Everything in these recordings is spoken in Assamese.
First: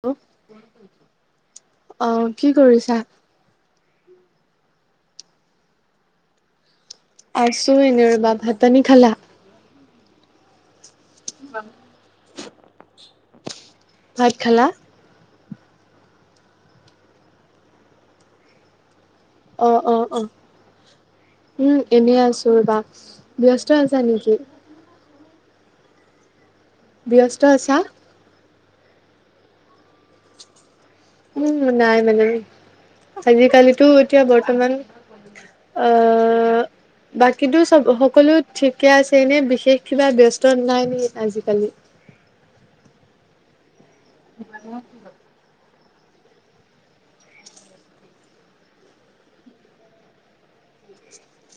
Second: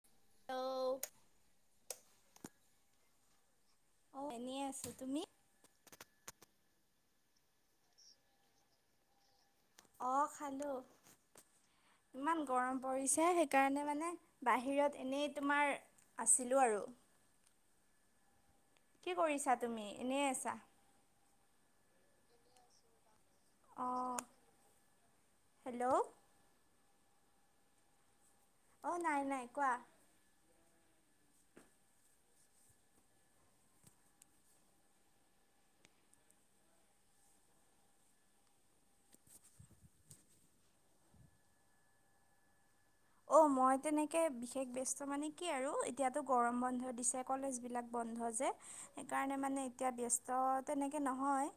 হেল্ল' অহ কি কৰিছা অ এনে আছো তুমি আছো এনে ৰ‌ ভাত পানী খালা অ খালো ইমান গৰম পৰিছে সেইকাৰণে মানে ভাত খালা বাহিৰত এনেই তোমাৰ আছিলোঁ আৰু কি কৰিছা অ তুমি অ অ এনেই আছা উম এনেই আছো ৰ বা ব্যস্ত আছা অঁ নেকি হেল্ল' ব্যস্ত আছা অ নাই নাই কোৱা উম নাই মানে আজিকালিতো এতিয়া বৰ্তমান আহ বাকীতো চব সকলো ঠিকে আছে এনে বিশেষ কিবা ব্যস্ত নাই নেক আজিকালি [inaudible] অ মই তেনেকে বিশেষ ব ব্যস্ত মানে কি আৰু এতিয়াতো গৰম বন্ধ দিছে কলেজবিলাক বন্ধ যে সেইকাৰণে মানে এতিয়া ব্যস্ত তেনেক নহয়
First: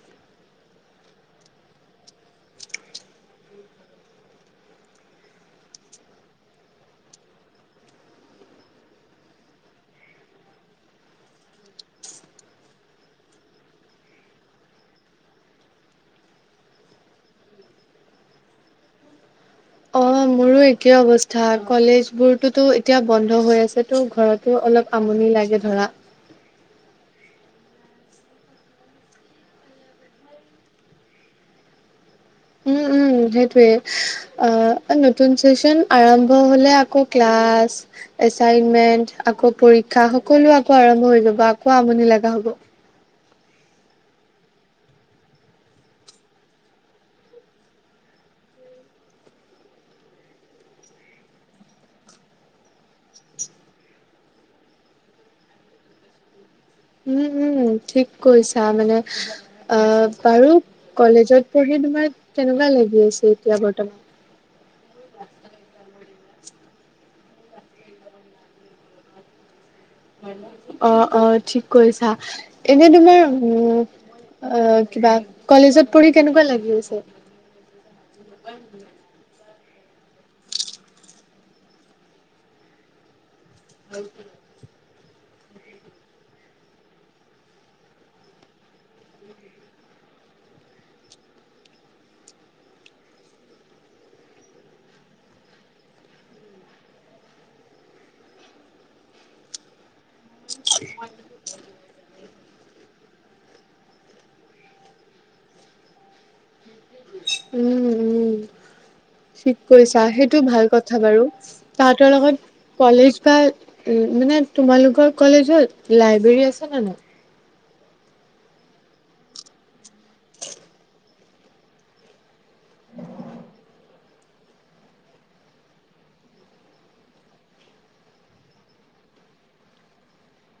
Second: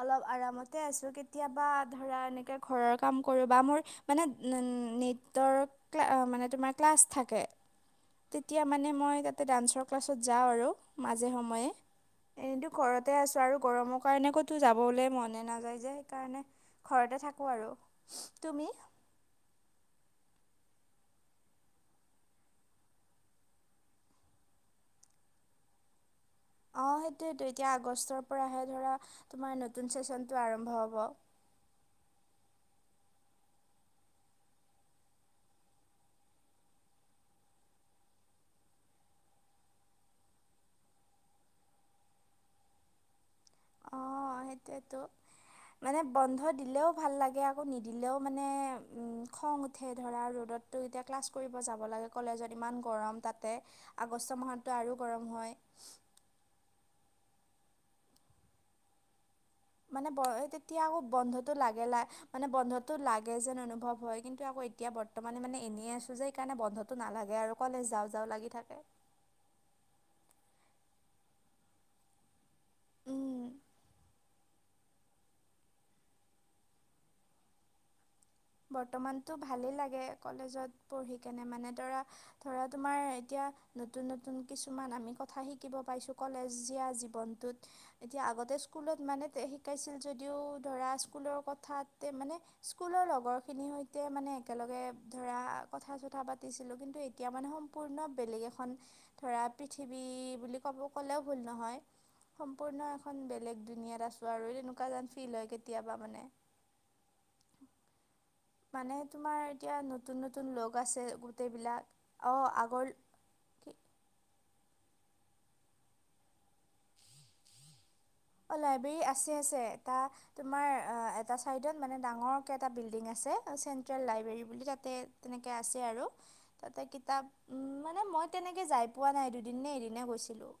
অলপ আৰামতে আছো কেতিয়াবা ধৰা এনেকে ঘৰৰ কাম কৰো বা মোৰ মানে নৃত্যৰ মানে তোমাৰ ক্লাছ থাকে তেতিয়া মানে মই তাতে ডান্সৰ ক্লাছত যাওঁ আৰু মাজে সময়ে এইটো ঘৰতে আছো আৰু গৰমৰ কাৰণে কতো যাবলে মনে নাযায় যে সেইকাৰণে [unintelligible] ঘৰতে থাকো আৰু তুমি অ অ মোৰো একেই অৱস্থা কলেজ বোৰতোতো এতিয়া বন্ধ হৈ আছে তো ঘৰতো অলপ কাম [unintelligible] লাগে ধৰা সেইটোয়েটো এতিয়া আগষ্টৰ পৰাহে ধৰা তোমাৰ নতুন চেচনটো আৰম্ভ হব [unintelligible] উম, উম সেইটোয়ে অ নতুন চেচন আৰম্ভ হলে আকৌ ক্লাছ এচাইনমেন্ট আকৌ পৰীক্ষা সকলো আকৌ আৰম্ভ হৈ যাব আকৌ আমনি লগা হব অঁ [inaudible] সেইটোৱেতো মানে বন্ধ দিলেও ভাল লাগে আকৌ নিদিলেও মানে উম খং উঠে ধৰা ৰ'দত [unintelligible] ৰদত এতিয়া ক্লাছ কৰিব যাব লাগে কলেজত ইমান গৰম পতাতে আগষ্ট মাহতটো আৰু গৰম হয় [unintelligible] [inaudible] উম উম ঠিক কৈছা মানে আ, মানে ব বাৰু তেতিয়া আকৌ কলেজত বন্ধতটো পঢ়ি লাগে লা তোমাৰ মানে কেনেকুৱা বন্ধতটো লাগি আছে লাগে এতিয়া যেন বৰ্তমান? অনুভৱ হয় কিন্তু আকৌ [unintelligible] এতিয়া বৰ্তমানে মানে এনেই আছো যে কাণে বন্ধতটো নালাগে আৰু কলেজ যাওঁ যাও লাগি থাকে অ অ ঠিক কৈছা এনে তোমাৰ উম উ অ কিবা কলেজত পঢ়ি কেনেকুৱা লাগি আছে বৰ্তমানতো ভালেই লাগে কলেজত পঢ়ি কেনে মানে ধৰা ধৰা তোমাৰ এতিয়া নতুন নতুন কিছুমান আমি কথা শিকিব পাইছো কলেজীয়া জীৱনটোত এতিয়া আগতে স্কুলত মানে শিকাইছিল য [unintelligible] যদিও ধৰা স্কুলৰ কথাতে মানে স্কুলৰ লগৰ খিনিৰ সৈতে মানে একেলগে ধৰা কথা চথা পাতিছিলো কিন্তু এতিয়া মানে সম্পূৰ্ণ বেলেগ এখন ধৰা পৃথিৱী বুলি ক'ব ক'লেও ভুল নহয় সম্পূৰ্ণ এখন বেলেগ দুুনিয়াত আছো আৰু তেনেকুৱা যেন ফিল হয় কেতিয়াবা মানে উম উম মানে তোমাৰ ঠিক এতিয়া কৰিছা নতুন সেইটো নতুন ভাল লগ আছে কথা বাৰু গোটেইবিলাক তাহাতৰ অঁ লগত আগৰ কলেজ বা কি উ মানে তোমালোকৰ কলেজত লাইব্ৰেৰী আছে নে নাই অ লাইব্ৰেৰী ৰ আছে আছে এ তুমাৰ এটা চাইডত মানে ডাঙৰকে এটা বিল্ডিং আছে আছে চেনট্টেল লাইব্ৰেৰী বুলি তাতে তেনেকে আছে আৰু তাতে কিতাপ মানে মই মই তেনেকে যাই পোৱা নাই দুদিননে এদিনে গৈছিলোঁ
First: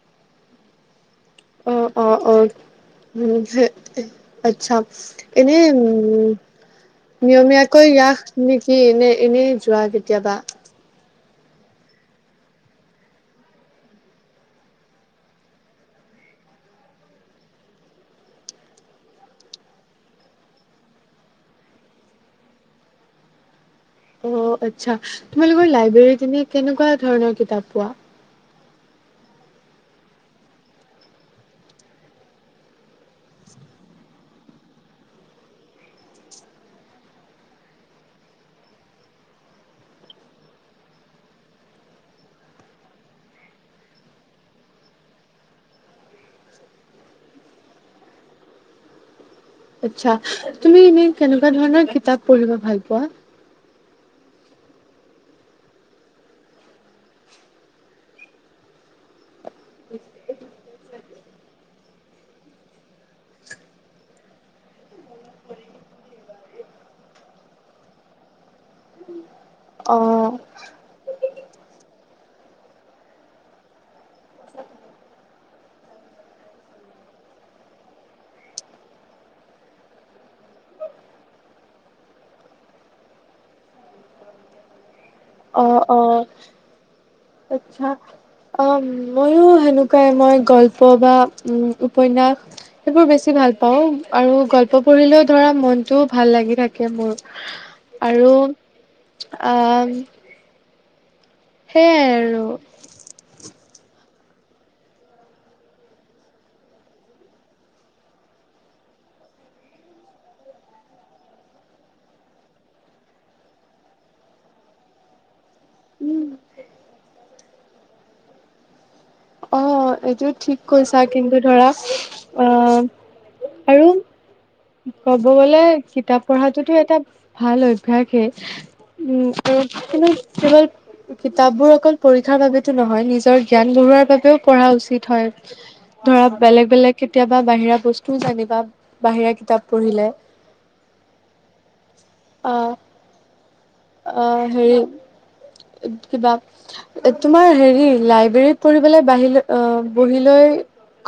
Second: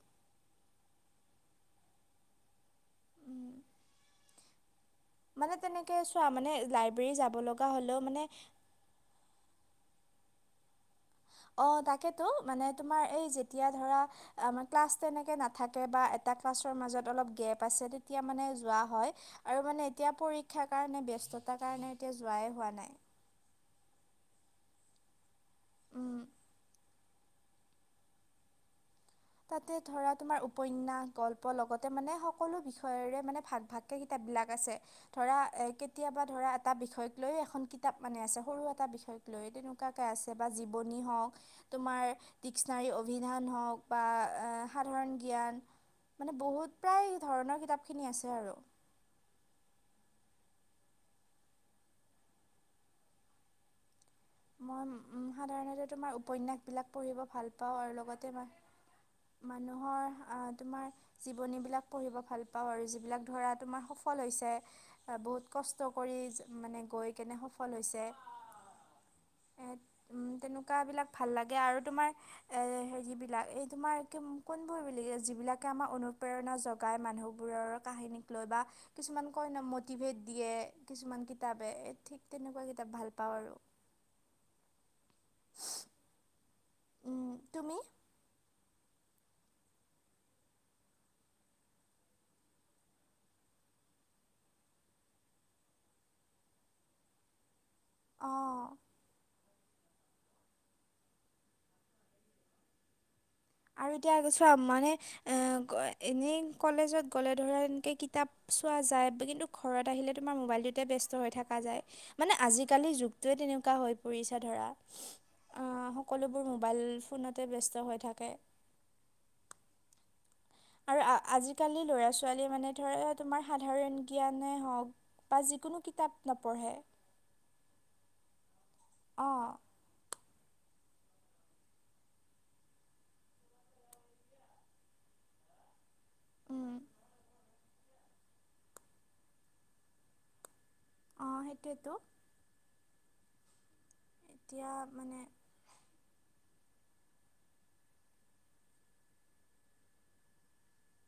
[inaudible] অ'! অ'! অ'! উম, আচ্ছা! মানে এনে, তেনেকৈ চোৱা উম মানে লাইব্ৰেৰী যাব লগা নিয়মীয়াকৈ হ'লেও মানে নেকি, এনে, এনেই যোৱা কেতিয়াবা? অ'! তাকেইতো, তোমাৰ এই যেতিয়া ধৰা, ক্লাছ তেনেকে নাথাকে বা এটা ক্লাছৰ মাজত অলপ, গেপ আছে। তেতিয়া মানে যোৱা হয় আৰু মানে, এতিয়া পৰীক্ষাৰ কাৰণে ব্যস্ততাৰ কাৰণে, এতিয়া যোৱাই হোৱা নাই। [unintelligible] অ'! আচ্ছা, তোমালোকৰ উম লাইব্ৰেৰীত এনে, কেনেকুৱা ধৰণৰ কিতাপ পোৱা? তাতে, ধৰা তোমাৰ উপন্যাস, গল্প লগতে মানে, সকলো বিষয়ৰে মানে, ভাগ, ভাগকে বিলাক আছে। ধৰা এ, কেতিয়াবা ধৰা, এটা বিষয়ক লৈ এখন কিতাপ মানে আছে। সৰু এটা বিষয় লৈ তেনেকুৱাকে আছে বা জীৱনী হওঁক, তোমাৰ ডিক্সনাৰী, অভিধান হওঁক বা সাধাৰণ জ্ঞান মানে, বহুত প্ৰায়, ধৰণৰ কিতাপখিনি আছে আৰু। আচ্ছা! তুমি এনে, কেনেকুৱা ধৰণৰ কিতাপ পঢ়িব ভাল পোৱা? মই সাধাৰণতে, তোমাৰ উপন্যাসবিলাক পঢ়িব ভাল পাওঁ আৰু লগতে মই মানুহৰ আঁ তোমাৰ, জীৱনী বিলাক পঢ়িব ভাল পাওঁ আৰু যিবিলাক ধৰা তোমাৰ সফল হৈছে। বহুত কষ্ট কৰি মানে, গৈ কেনে সফল হৈছে। অ'! উম, তেনেকুৱা বিলাক ভাল লাগে আৰু। তোমাৰ এ হেৰি বিলাক, এই তোমাৰ কোনবোৰ বুলি যিবিলাকে আমাৰ অনুপ্ৰেৰণা জগাই। মানুহবোৰৰ কাহিনীক লৈ বা কিছুমান কৈ ন' মতিভেত দিয়ে কিছুমান কিতাপে। এ, ঠিক তেনেকুৱা কিতাপ ভাল পাওঁ আৰু। [unintelligible] অ'! অ'! তুমি আচ্ছা! অ'! মইয়ো সেনেকুৱাই। মই গল্প বা উ, উপন্যাস সেইবোৰ বেছি ভাল পাওঁ। পাওঁ আৰু গল্প পঢ়িলেও ধৰা, মনটো ভাল লাগি থাকে মোৰ। আৰু অঁ আঁ সেইয়াই আৰু। আৰু এতিয়া চোৱা মানে, এ, এনেই কলেজত গ'লে ধৰা, একে কিতাপ চোৱা যায়। কিন্তু, ঘৰত আহিলে তোমাৰ মোবাইলটোতে ব্যস্ত হৈ থকা যায়। মানে, আজিকালিৰ যুগটোৱে এনেকুৱা হৈ পৰিছে ধৰা। অ'! সকলোবোৰ মোবাইল ফোনতে ব্যস্ত হৈ থাকে। অ'! এইটোত। আৰু আজিকালি ল'ৰা ছোৱালী মানে, আহ ধৰা তোমাৰ আৰু সাধাৰণ জ্ঞানে হওঁক, ক'ব গ'লে, কিতাপ পঢ়াটোতো এটা ভাল অভ্যাসেই। উম, অঁ কিন্তু কেৱল কিতাপ বোৰ অকল পৰীক্ষাৰ বাবেতো নহয়। নিজৰ জ্ঞান বঢ়োৱাৰ বাবেও পঢ়া উচিত হয়। ধৰা, বেলেগ উম, বেলেগ কেতিয়াবা বাহিৰা বস্তু জানিবা। বাহিৰা কিতাপ পঢ়িলে। অ'! সেইটোৱেটো। অ'! অ'! এতিয়া হেৰি মানে কি কিবা তোমাৰ হেৰি, লাইব্ৰেৰীত পঢ়িবলৈ বাহিলৈ বহি লৈ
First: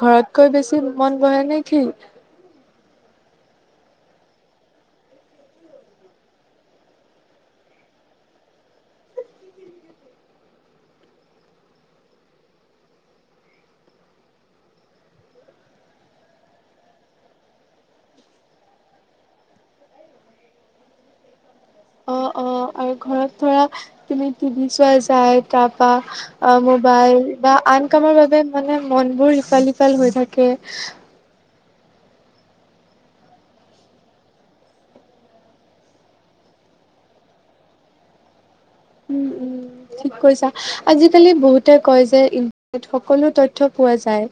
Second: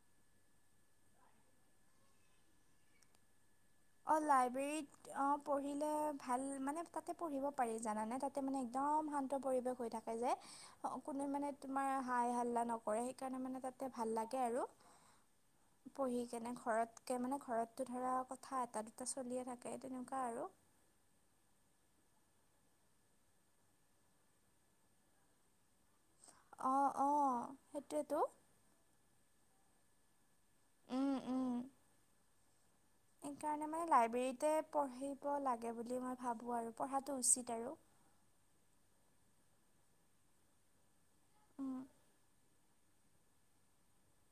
ঘৰতকৈ বেছি মন বহে নেকি? অ'! লাইব্ৰেৰীত, অ'! পঢ়িলে ভাল মানে, তাতে পঢ়িব পাৰি জানানে? তাতে, মানে একদম দম শান্ত পৰিৱেশ হৈ থাকে যে। কোনে মানে, তোমাৰ হাই হাল্লা নকৰে। সেইকাৰণে মানে, তাত তাতে ভাল লাগে আৰু। [inaudible] পঢ়ি কেনে, ঘৰতকে মানে, ঘৰতটো ধৰা থা এটা, দুটা, চলিয়ে থাকে, তেনেকুৱা আৰু। অ'! অ'! আৰু ঘৰত ধৰা, তুমি টিভি চোৱা যায়। তাৰপা অ'! অঁ মোবাইল অঁ বা আন কামৰ সেইটোৱেতো বাবে মানে, মনবোৰ ইফাল সিফাল হৈ থাকে। উম উম। সেইকাৰণে মানে লাইব্ৰেৰীতে পঢ়িব লাগে বুলি মই ভাবোঁ আৰু পঢ়াটো উচিত আৰু। উম উম ঠিক কৈছা আজিকালি বহুতে উম। কয় যে ইন সকলো তথ্য পোৱা যায়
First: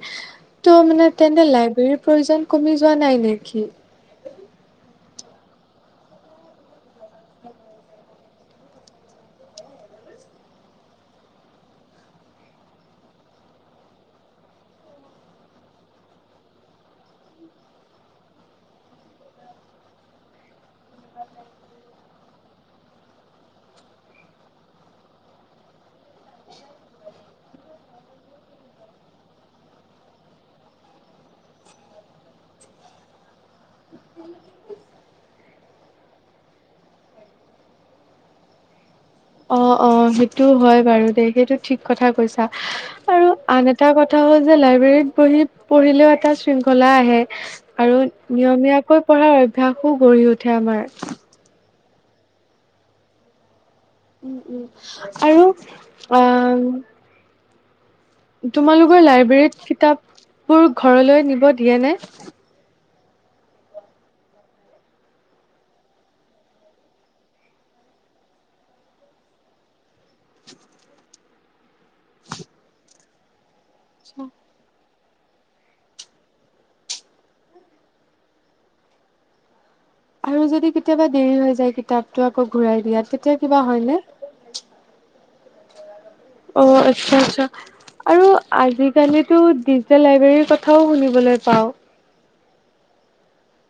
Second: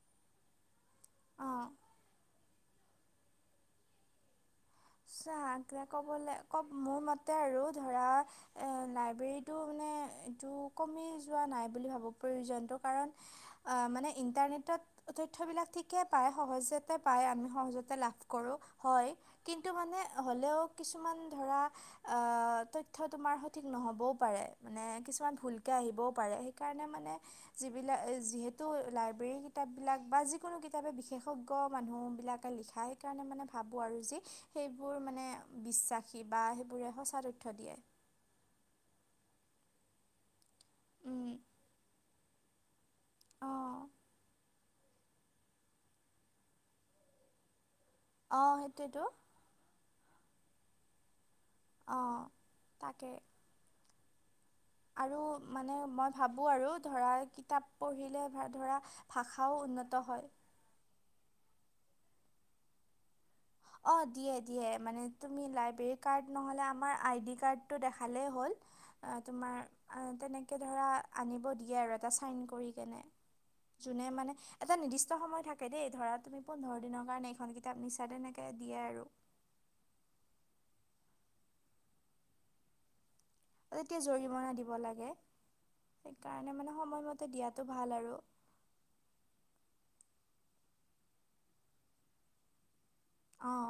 ত' মানে তেন্তে অঁ লাইব্ৰেৰীৰ প্ৰয়োজন কমি যোৱা নাই। নেকি। চাহে কবলে ক মোৰ মতে আৰু ধৰা এ লাইব্ৰেৰীতটো মানে। এইটো কমি যোৱা নাই বুলি ভাবো প্ৰয়োজন কাৰণ মানে ইণ্টাৰনেটত। তইথ বিলাক ঠিকে প সহজতে প আমি সহজতে লাভ কৰো হয়। কিন্তু মানে হ'লেও কিছুমান ধৰা আহ তথটো তোমাৰ সঠিক নহ'বও পাৰে। মানে কিছুমান ভুলকৈ আহিবও পাৰে সেইকাৰণে মানে যিলাক যিহেতু লাইব্ৰেৰী। কিতাপ বিলাক বা যিকোনো কিতাপে বিশেষজ্ঞ মানুহ বিলাকে লিখা সেইকাৰণে মানে ভাবো আৰু যি। সেইবোৰ মানে বিশ্বাসী বা সেইবোৰে সঁচা তথ্য দিয়ে। অ অ সেইটো হয় বাৰু দে উম। সেইটো ঠিক কথা কৈছা। আৰু আন এটা অ', কথা হ'ল যে লাইব্ৰেৰীত বহি পঢ়িলেও এটা শৃংখলা আহে। আৰু অ', সেইটোৱেতো নিয়মীয়াকৈ পঢ়াৰ অভ্যসো গঢ়ি উঠে আমাৰ। অ তাকে। উম। আৰু মানে মই ভাবো আৰু ধৰা কিতাপ। পঢ়িলে ভা- ধৰা তোমালোকৰ ভাষাও লাইব্ৰেৰীত উন্নত হয়। কিতাপবোৰ ঘৰলৈ নিব দিয়ে নে। অ দিয়ে দিয়ে মানে তুমি লাইব্ৰেৰী কাৰ্ড নহলে আমাৰ আইডি কাৰ্ডটো দেখালেই হ'ল। আ তোমাৰ আ তেনেকে ধৰা আনিব দিয়ে আৰু এটা চাইন কৰি কেনে যোনে মানে এটা নিৰ্দিষ্ট সময় থাকে দেই ধৰা তুমি পোন্ধৰ দিনৰ কাৰণে এইখন কিতাপ নিচা তেনে। দিয়ে আৰু। আৰু যদি কেতিয়াবা দেৰি হৈ যায় কিতাপটো আকৌ ঘূৰাই দিয়াত তেতিয়া। কিবা হয়নে? তেতিয়া জৰিমনা দিব লাগে। সেইকাৰণে অ মানে আচ্ছা সময়মতে আচ্ছা দিয়াটো ভাল আৰু আজিকালিতো ডিজিটেল লাইব্ৰেৰী কথাও শুনিবলৈ পাওঁ। অহ।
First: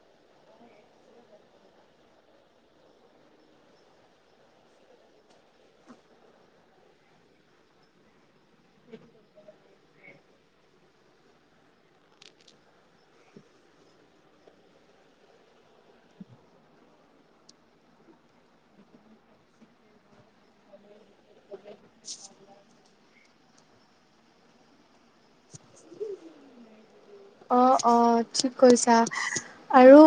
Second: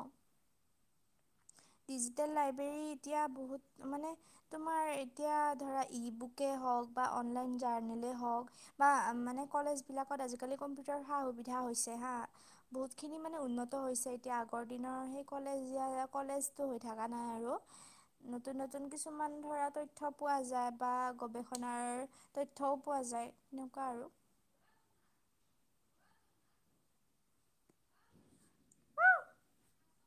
ডিজিটেল লাইবেৰি এতিয়া বহুত মানে তোমাৰ এতিয়া ধৰা ইবুকে বা অনলাইন জাৰ্নিলে হওক বা মানে কলেজ বিলাকত আজিকালি কম্পিউটাৰ সা সুবিধা। হৈছে হা বহুত খিনি মানে উন্নত হৈছে এতিয়া আগৰ দিনৰ সেই কলেজীয়া কলেজ। টো হৈ থাকা নাই আৰু। নতুন নতুন কিছুমান ধৰা তথ্য পোৱা যায় বা গৱেষণাৰ তথ্যও পোৱা যায়। যায় তেনেকুৱা আৰু। [unintelligible] অ অঁ ঠিক কৈছা আৰু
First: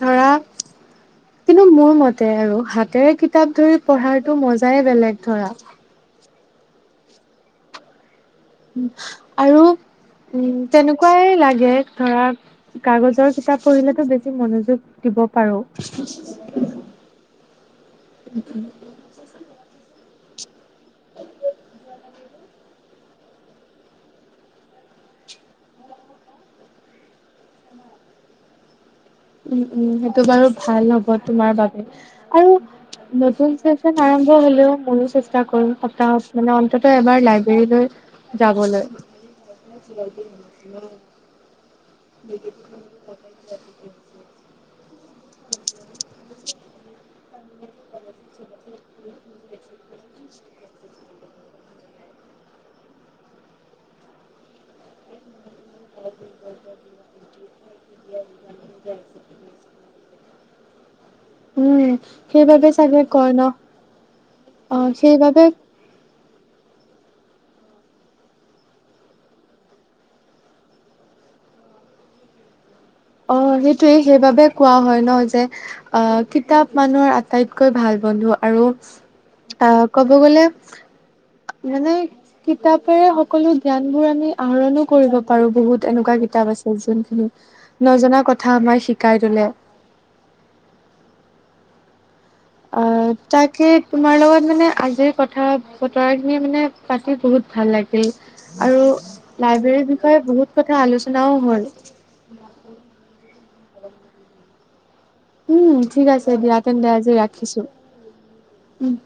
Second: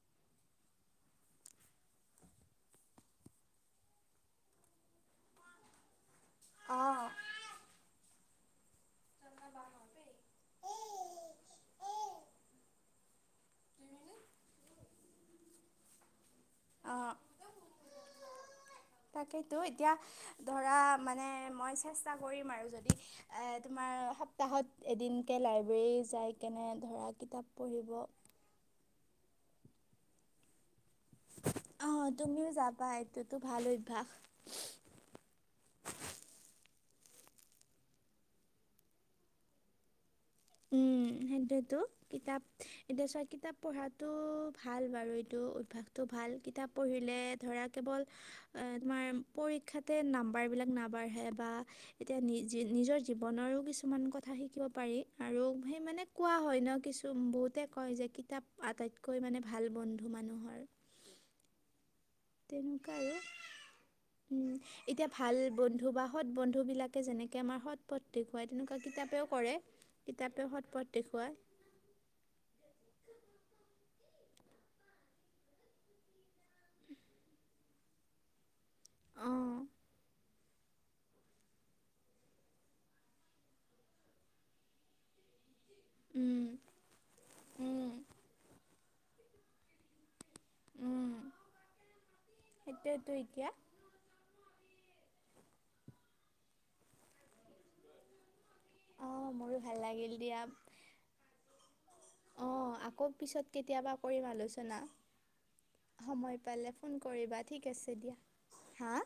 ধৰা। কিন্তু মোৰ মতে আৰু হাতেৰে কিতাপ ধৰি পঢ়াটো মজাই বেলেগ ধৰা। অঁ আৰু উম তেনেকুৱাই লাগে ধৰা। কাগজৰ কিতাপ পঢ়িলেতো বেছি মনোযোগ দিব পাৰো। আহ, তাকেইতো এতিয়া ধৰা মানে মই চেষ্ট টা কৰিম আৰু যদি এ তোমাৰ সপ্তাহত এদিনকে লাইব্ৰেৰী যাই কেনে ধৰা বা কিতাপ পঢ়িব। উ। [inaudible] উম উম, সেইটো বাৰু ভাল হব তোমাৰ বাবে অঁ তুমিও আৰু যাবা এইটোতো নতুন ভাল চেচন অভ্যাস আৰম্ভ হলেও মোৰো চেষ্টা কৰিম সপ্তাহত মানে তাতে এবাৰ লাইব্ৰেৰীলৈ যাবলৈ। উম সেইটোয়েতো, কিতাপ এতিয়া চোৱা কিতাপ পঢ়াতো ভাল বাৰু এইটো অভ্যাসটো ভাল কিতাপ পঢ়ি এ ধৰা কেৱল, এ তোমাৰ পৰীক্ষাতে নাম্বাৰবিলাক নাবাঢ়ে। বা এতিয়া নিজে নিজৰ জীৱনৰো কিছুমান কথা শিকিব পাৰি আৰু সেই মানে কোৱা হয় ন কিছু বহুতে কয় যে কিতাপ আটাইতকৈ মানে ভাল বন্ধু মানুহৰ। উম। সেইবাবে তেনেকোৱা চাগে আৰু কয় ন উম অ এতিয়া ভাল সেইবাবে বন্ধু বা বা সৎ বন্ধুবিলাকে যেনেকে আমাৰ সৎ পথ দেখুৱায় তেনেকোৱা কিতাপেও কৰে। কিতাপে সৎ পথ দেখুৱায় [unintelligible] অ সেইটোৱে সেইবাবে কোৱা হয় ন যে অ কিতাপ মানুহৰ আটাইতকৈ ভাল বন্ধু আৰু অ', অহ ক'ব গ'লে মানে কিতাপেৰে সকলো জ্ঞান বোৰ আমি আহৰণো কৰিব পাৰো বহুত এনেকোৱা উম। কিতাপ আছে যোনখিনি উম টা কথা আমাৰ শিকাই থলে উম অ সেইটোয়েতো এতিয়া তাকে তোমাৰ লগত মানে আজিৰ কথা- বতৰাখিনি মানে পাতি বহুত ভাল লাগিল। আৰু অ' মোৰো ভাল লাইব্ৰেৰীৰ লাগিল বিষয়ে দিয়া বহুত কথা আলোচনাও হ'ল। অ আকৌ পিছত কেতিয়াবা কৰিম আলোচনা। উম ঠিক আছে সময় দিয়া পালে তেন্তে ফোন আজি কৰিবা ৰাখিছো। ঠিক আছে দিয়া হা! উম।